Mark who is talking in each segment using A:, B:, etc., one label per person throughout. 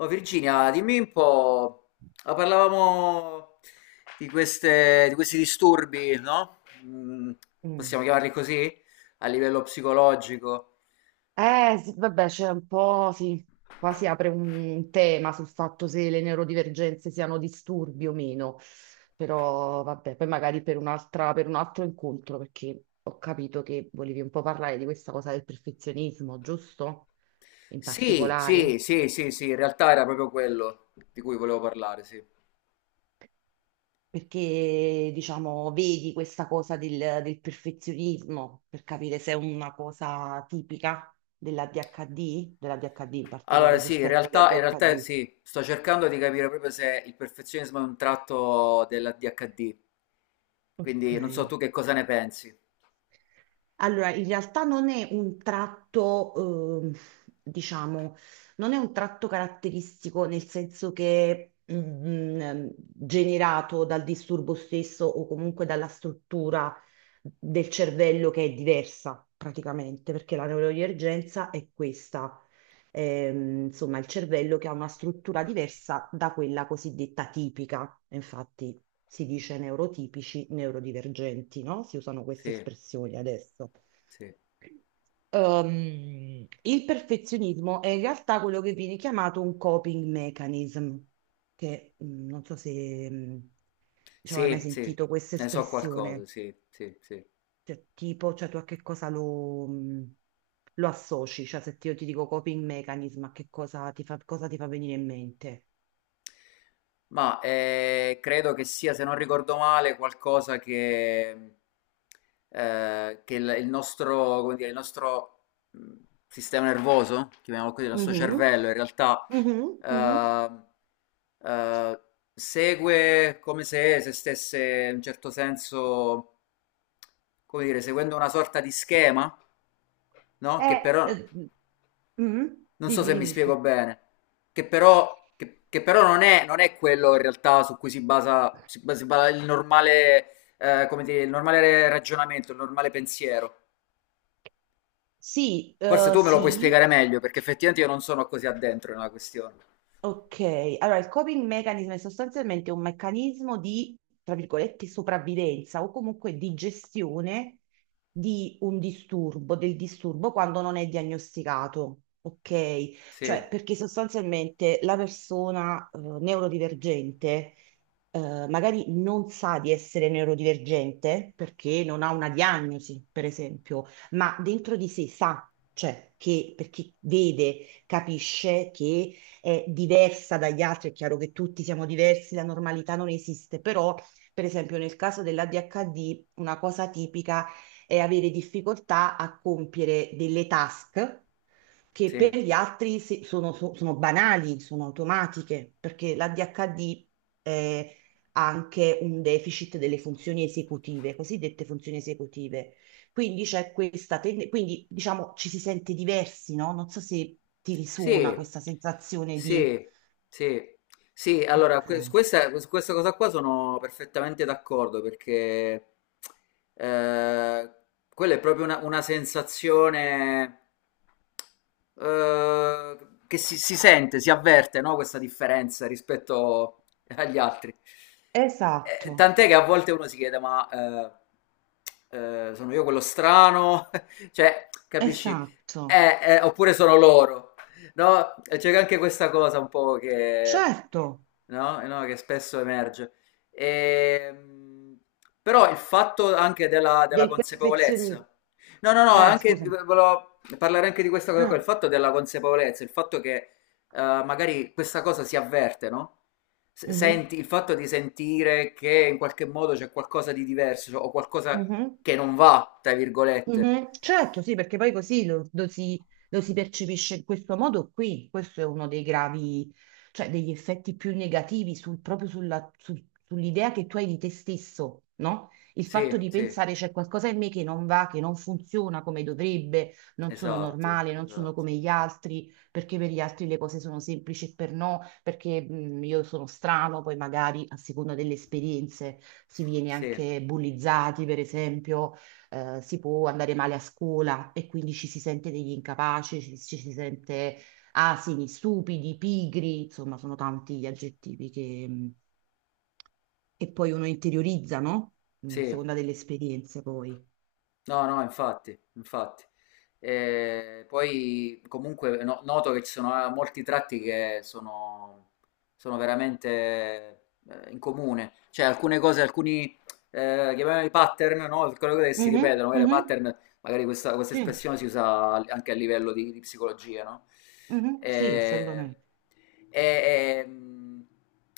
A: Oh, Virginia, dimmi un po', parlavamo di questi disturbi, no?
B: hm
A: Possiamo chiamarli così? A livello psicologico.
B: Sì, vabbè, c'è un po', sì, qua si apre un tema sul fatto se le neurodivergenze siano disturbi o meno, però vabbè, poi magari per un'altra, per un altro incontro, perché ho capito che volevi un po' parlare di questa cosa del perfezionismo, giusto? In
A: Sì, sì,
B: particolare,
A: sì, sì, sì, in realtà era proprio quello di cui volevo parlare, sì.
B: perché diciamo, vedi questa cosa del perfezionismo per capire se è una cosa tipica dell'ADHD, dell'ADHD in
A: Allora,
B: particolare, se
A: sì, in
B: esperta di
A: realtà, in realtà
B: ADHD.
A: sì, sto cercando di capire proprio se il perfezionismo è un tratto della DHD,
B: Ok.
A: quindi non so tu che cosa ne pensi.
B: Allora, in realtà non è un tratto, ehm, diciamo, non è un tratto caratteristico nel senso che generato dal disturbo stesso o comunque dalla struttura del cervello che è diversa praticamente, perché la neurodivergenza è questa, insomma, il cervello che ha una struttura diversa da quella cosiddetta tipica. Infatti si dice neurotipici, neurodivergenti, no? Si usano queste
A: Sì,
B: espressioni adesso.
A: sì,
B: Il perfezionismo è in realtà quello che viene chiamato un coping mechanism, che non so se diciamo, hai mai
A: sì,
B: sentito questa
A: ne so qualcosa,
B: espressione,
A: sì, sì, sì.
B: cioè, tipo, cioè tu a che cosa lo, lo associ, cioè se ti- io ti dico coping mechanism, a che cosa ti fa venire in mente?
A: Ma credo che sia, se non ricordo male, qualcosa che il nostro, come dire, il nostro mh, sistema nervoso, chiamiamolo così, il nostro
B: Mhm,
A: cervello, in realtà
B: mhm, mhm.
A: eh, eh, segue come se, se stesse in un certo senso, come dire, seguendo una sorta di schema, no? Che
B: Eh,
A: però
B: eh, mhm.
A: non so
B: Dimmi,
A: se mi
B: dimmi, scusa.
A: spiego bene, che però, che però non è, non è quello in realtà su cui si basa, si basa- si basa il normale, come dire, il normale ragionamento, il normale pensiero.
B: Sì,
A: Forse tu me lo puoi
B: sì,
A: spiegare meglio, perché effettivamente io non sono così addentro nella questione.
B: ok, allora il coping mechanism è sostanzialmente un meccanismo di, tra virgolette, sopravvivenza o comunque di gestione di un disturbo, del disturbo quando non è diagnosticato, ok?
A: Sì,
B: Cioè, perché sostanzialmente la persona neurodivergente magari non sa di essere neurodivergente perché non ha una diagnosi, per esempio, ma dentro di sé sa, cioè, che perché vede, capisce che è diversa dagli altri, è chiaro che tutti siamo diversi, la normalità non esiste, però per esempio nel caso dell'ADHD una cosa tipica è avere difficoltà a compiere delle task che per
A: sì.
B: gli altri sono, sono banali, sono automatiche, perché l'ADHD è anche un deficit delle funzioni esecutive, cosiddette funzioni esecutive. Quindi c'è questa quindi diciamo ci si sente diversi, no? Non so se ti risuona
A: Sì,
B: questa sensazione di...
A: sì, sì, sì,
B: Ok,
A: su questa cosa qua sono perfettamente d'accordo perché eh, quella è proprio una sensazione eh, che si sente, si avverte, no? Questa differenza rispetto agli altri.
B: esatto,
A: Tant'è che a volte uno si chiede, ma sono io quello strano? Cioè, capisci?
B: esatto,
A: Oppure sono loro. No, c'era anche questa cosa un po' che,
B: certo,
A: no? No, che spesso emerge. Ehm, però il fatto anche della
B: del perfezionismo.
A: consapevolezza. No, no, no, anche,
B: Scusami.
A: volevo parlare anche di questa cosa qua, il
B: Eh,
A: fatto della consapevolezza, il fatto che magari questa cosa si avverte, no?
B: mhm,
A: Senti, il fatto di sentire che in qualche modo c'è qualcosa di diverso cioè, o qualcosa
B: mhm.
A: che non va, tra virgolette.
B: Mhm, certo, sì, perché poi così lo si percepisce in questo modo qui. Questo è uno dei gravi, cioè degli effetti più negativi proprio sull'idea che tu hai di te stesso, no? Il fatto
A: Sì,
B: di
A: sì,
B: pensare c'è qualcosa in me che non va, che non funziona come dovrebbe, non sono
A: esatto,
B: normale, non sono
A: esatto.
B: come gli altri, perché per gli altri le cose sono semplici e per no, perché io sono strano, poi magari a seconda delle esperienze si viene
A: Sì.
B: anche bullizzati, per esempio si può andare male a scuola e quindi ci si sente degli incapaci, ci si sente asini, stupidi, pigri, insomma, sono tanti gli aggettivi che poi uno interiorizza, no? A
A: Sì,
B: seconda delle esperienze poi.
A: no, no, infatti, infatti. Poi comunque noto che ci sono molti tratti che sono, sono veramente in comune, cioè alcune cose, alcuni chiamiamoli pattern, no? Quelle cose che si
B: Mhm,
A: ripetono, magari
B: mhm,
A: pattern, magari questa
B: sì,
A: espressione si usa anche a livello di psicologia, no?
B: mhm, sì,
A: Eh,
B: assolutamente.
A: e, e, mh,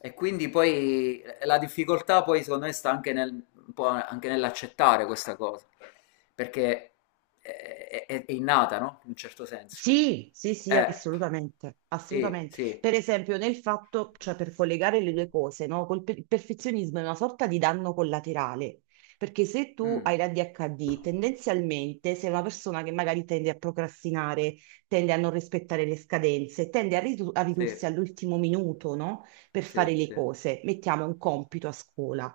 A: e quindi poi la difficoltà poi secondo me sta anche un po' anche nell'accettare questa cosa perché è innata, no? In un certo senso.
B: Sì, sì, sì,
A: Eh,
B: assolutamente,
A: sì,
B: assolutamente.
A: sì.
B: Per esempio, nel fatto, cioè per collegare le due cose, no? Il perfezionismo è una sorta di danno collaterale, perché se tu
A: Mm,
B: hai l'ADHD, tendenzialmente sei una persona che magari tende a procrastinare, tende a non rispettare le scadenze, tende a, a
A: sì,
B: ridursi all'ultimo minuto, no? Per
A: sì,
B: fare le
A: sì,
B: cose. Mettiamo un compito a scuola.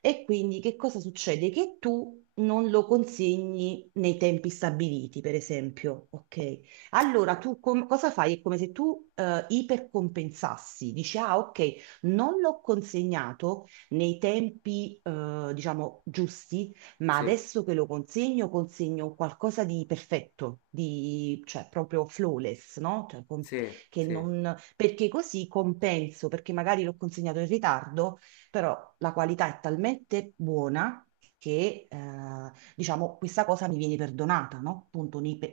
B: E quindi che cosa succede? Che tu non lo consegni nei tempi stabiliti, per esempio, ok? Allora, tu cosa fai? È come se tu ipercompensassi, dici, ah, ok, non l'ho consegnato nei tempi, diciamo, giusti, ma
A: sì,
B: adesso che lo consegno, consegno qualcosa di perfetto, di, cioè proprio flawless, no? Cioè,
A: sì,
B: che
A: sì,
B: perché così compenso, perché magari l'ho consegnato in ritardo, però la qualità è talmente buona che... diciamo, questa cosa mi viene perdonata, no? Appunto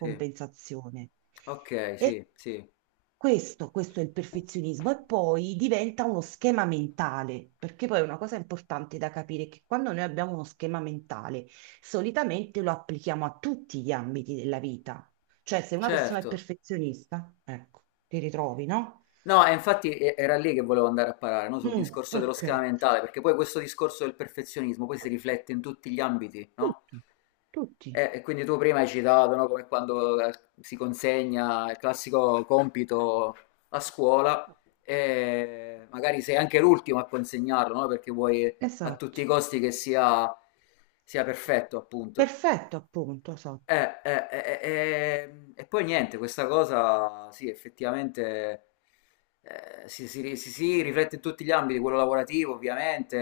A: sì. Ok,
B: E
A: sì, sì,
B: questo è il perfezionismo e poi diventa uno schema mentale, perché poi è una cosa importante da capire è che quando noi abbiamo uno schema mentale, solitamente lo applichiamo a tutti gli ambiti della vita. Cioè, se una persona è
A: certo.
B: perfezionista, ecco, ti ritrovi, no?
A: No, e infatti era lì che volevo andare a parare, no? Sul
B: Mm,
A: discorso dello
B: ok,
A: schema mentale, perché poi questo discorso del perfezionismo poi si riflette in tutti gli ambiti, no?
B: tutti, tutti.
A: E quindi tu prima hai citato, no? Come quando si consegna il classico compito a scuola e magari sei anche l'ultimo a consegnarlo, no? Perché vuoi a tutti i
B: Esatto.
A: costi che sia, sia perfetto, appunto.
B: Perfetto, appunto, esatto.
A: E poi niente, questa cosa sì, effettivamente si riflette in tutti gli ambiti, quello lavorativo ovviamente,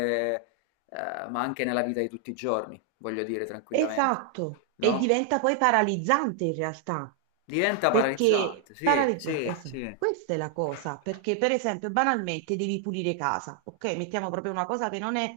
A: eh, ma anche nella vita di tutti i giorni, voglio dire tranquillamente,
B: Esatto, e
A: no?
B: diventa poi paralizzante in realtà,
A: Diventa
B: perché
A: paralizzante, sì,
B: paralizza,
A: sì,
B: esatto,
A: sì,
B: questa è la cosa, perché per esempio banalmente devi pulire casa, ok? Mettiamo proprio una cosa che non è,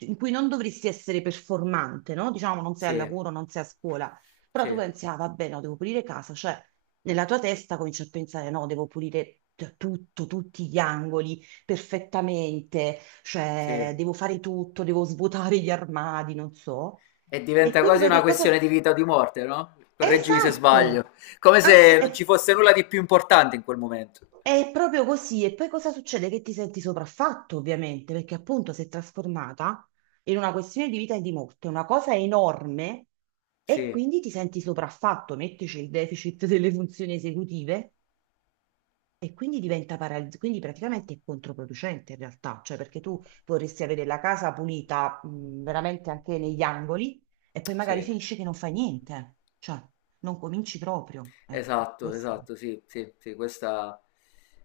B: in cui non dovresti essere performante, no? Diciamo non sei al
A: sì,
B: lavoro, non sei a scuola, però tu
A: sì,
B: pensi, ah vabbè, no, devo pulire casa, cioè nella tua testa cominci a pensare, no, devo pulire tutto, tutti gli angoli perfettamente, cioè
A: sì.
B: devo fare tutto, devo svuotare gli armadi, non so.
A: E
B: E
A: diventa
B: quindi
A: quasi
B: poi
A: una
B: che
A: questione
B: cosa...
A: di vita o di morte, no? Correggimi se
B: Esatto!
A: sbaglio, come
B: Ass-
A: se non ci
B: e-
A: fosse nulla di più importante in quel momento.
B: È proprio così. E poi cosa succede? Che ti senti sopraffatto, ovviamente, perché appunto si è trasformata in una questione di vita e di morte, una cosa enorme, e
A: Sì,
B: quindi ti senti sopraffatto, mettici il deficit delle funzioni esecutive, e quindi diventa paralizzante, quindi praticamente è controproducente in realtà, cioè perché tu vorresti avere la casa pulita, veramente anche negli angoli, e poi magari
A: sì.
B: finisci che non fai niente, cioè non cominci proprio, ecco,
A: Esatto,
B: questo.
A: esatto, sì, sì, sì, questa,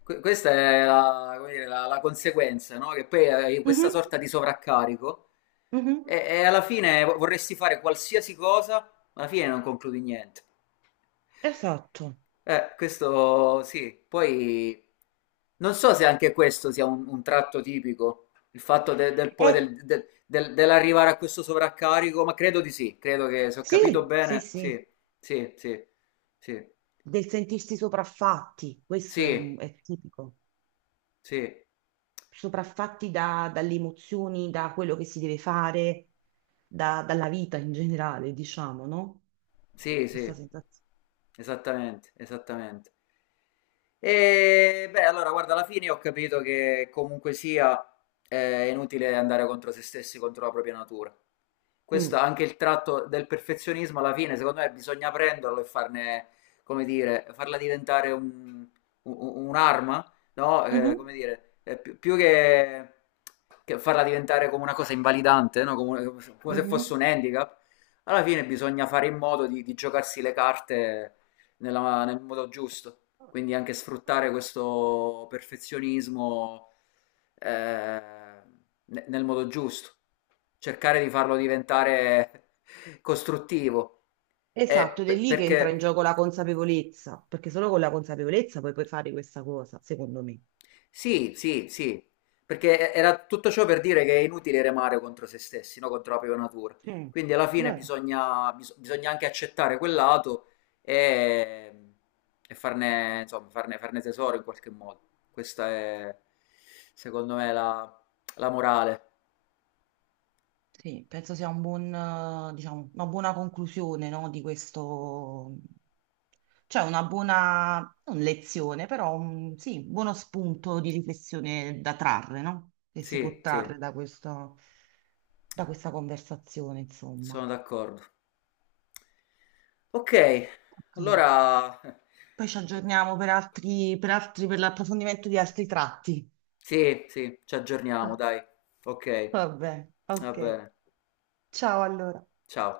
A: questa è la, come dire, la conseguenza, no? Che poi hai questa
B: Mhm,
A: sorta di sovraccarico
B: mhm,
A: e alla fine vorresti fare qualsiasi cosa, ma alla fine non concludi niente.
B: esatto.
A: Questo sì, poi non so se anche questo sia un tratto tipico, il fatto de- del, poi
B: Eh,
A: del- del- del- dell'arrivare a questo sovraccarico, ma credo di sì, credo che se ho capito
B: sì, sì,
A: bene,
B: sì,
A: sì, sì, sì, sì,
B: del sentirsi sopraffatti, questo è,
A: sì.
B: è tipico,
A: Sì.
B: sopraffatti dalle emozioni, da quello che si deve fare, dalla vita in generale, diciamo, no?
A: Sì,
B: Questa
A: sì.
B: sensazione.
A: Esattamente, esattamente. E beh, allora, guarda, alla fine ho capito che comunque sia è inutile andare contro se stessi, contro la propria natura. Questo è
B: Mm.
A: anche il tratto del perfezionismo, alla fine, secondo me, bisogna prenderlo e farne, come dire, farla diventare un'arma, no? Come
B: Mhm,
A: dire, più che farla diventare come una cosa invalidante, no? Come, come se fosse
B: mhm.
A: un handicap. Alla fine bisogna fare in modo di giocarsi le carte nel modo giusto. Quindi anche sfruttare questo perfezionismo eh, nel modo giusto. Cercare di farlo diventare costruttivo. Eh,
B: Esatto, ed è
A: per-
B: lì che entra in
A: perché
B: gioco la consapevolezza, perché solo con la consapevolezza poi puoi fare questa cosa, secondo me.
A: sì, sì, sì, perché era tutto ciò per dire che è inutile remare contro se stessi, no? Contro la propria natura.
B: Mm.
A: Quindi alla fine
B: Bene.
A: bisogna, bisogna anche accettare quel lato e, e farne, insomma, farne tesoro in qualche modo. Questa è, secondo me, la, la morale.
B: Sì, penso sia un buon, diciamo, una buona conclusione, no, di questo, cioè una buona, non lezione, però un, sì, buono spunto di riflessione da trarre, no? Che si può
A: Sì, sì,
B: trarre da questo, da questa conversazione, insomma.
A: sono d'accordo. Ok,
B: Ok.
A: allora
B: Poi ci aggiorniamo per altri, per altri, per l'approfondimento di altri tratti.
A: sì, sì, ci
B: Ok.
A: aggiorniamo, dai. Ok,
B: Vabbè,
A: va
B: ok.
A: bene.
B: Ciao allora.
A: Ciao.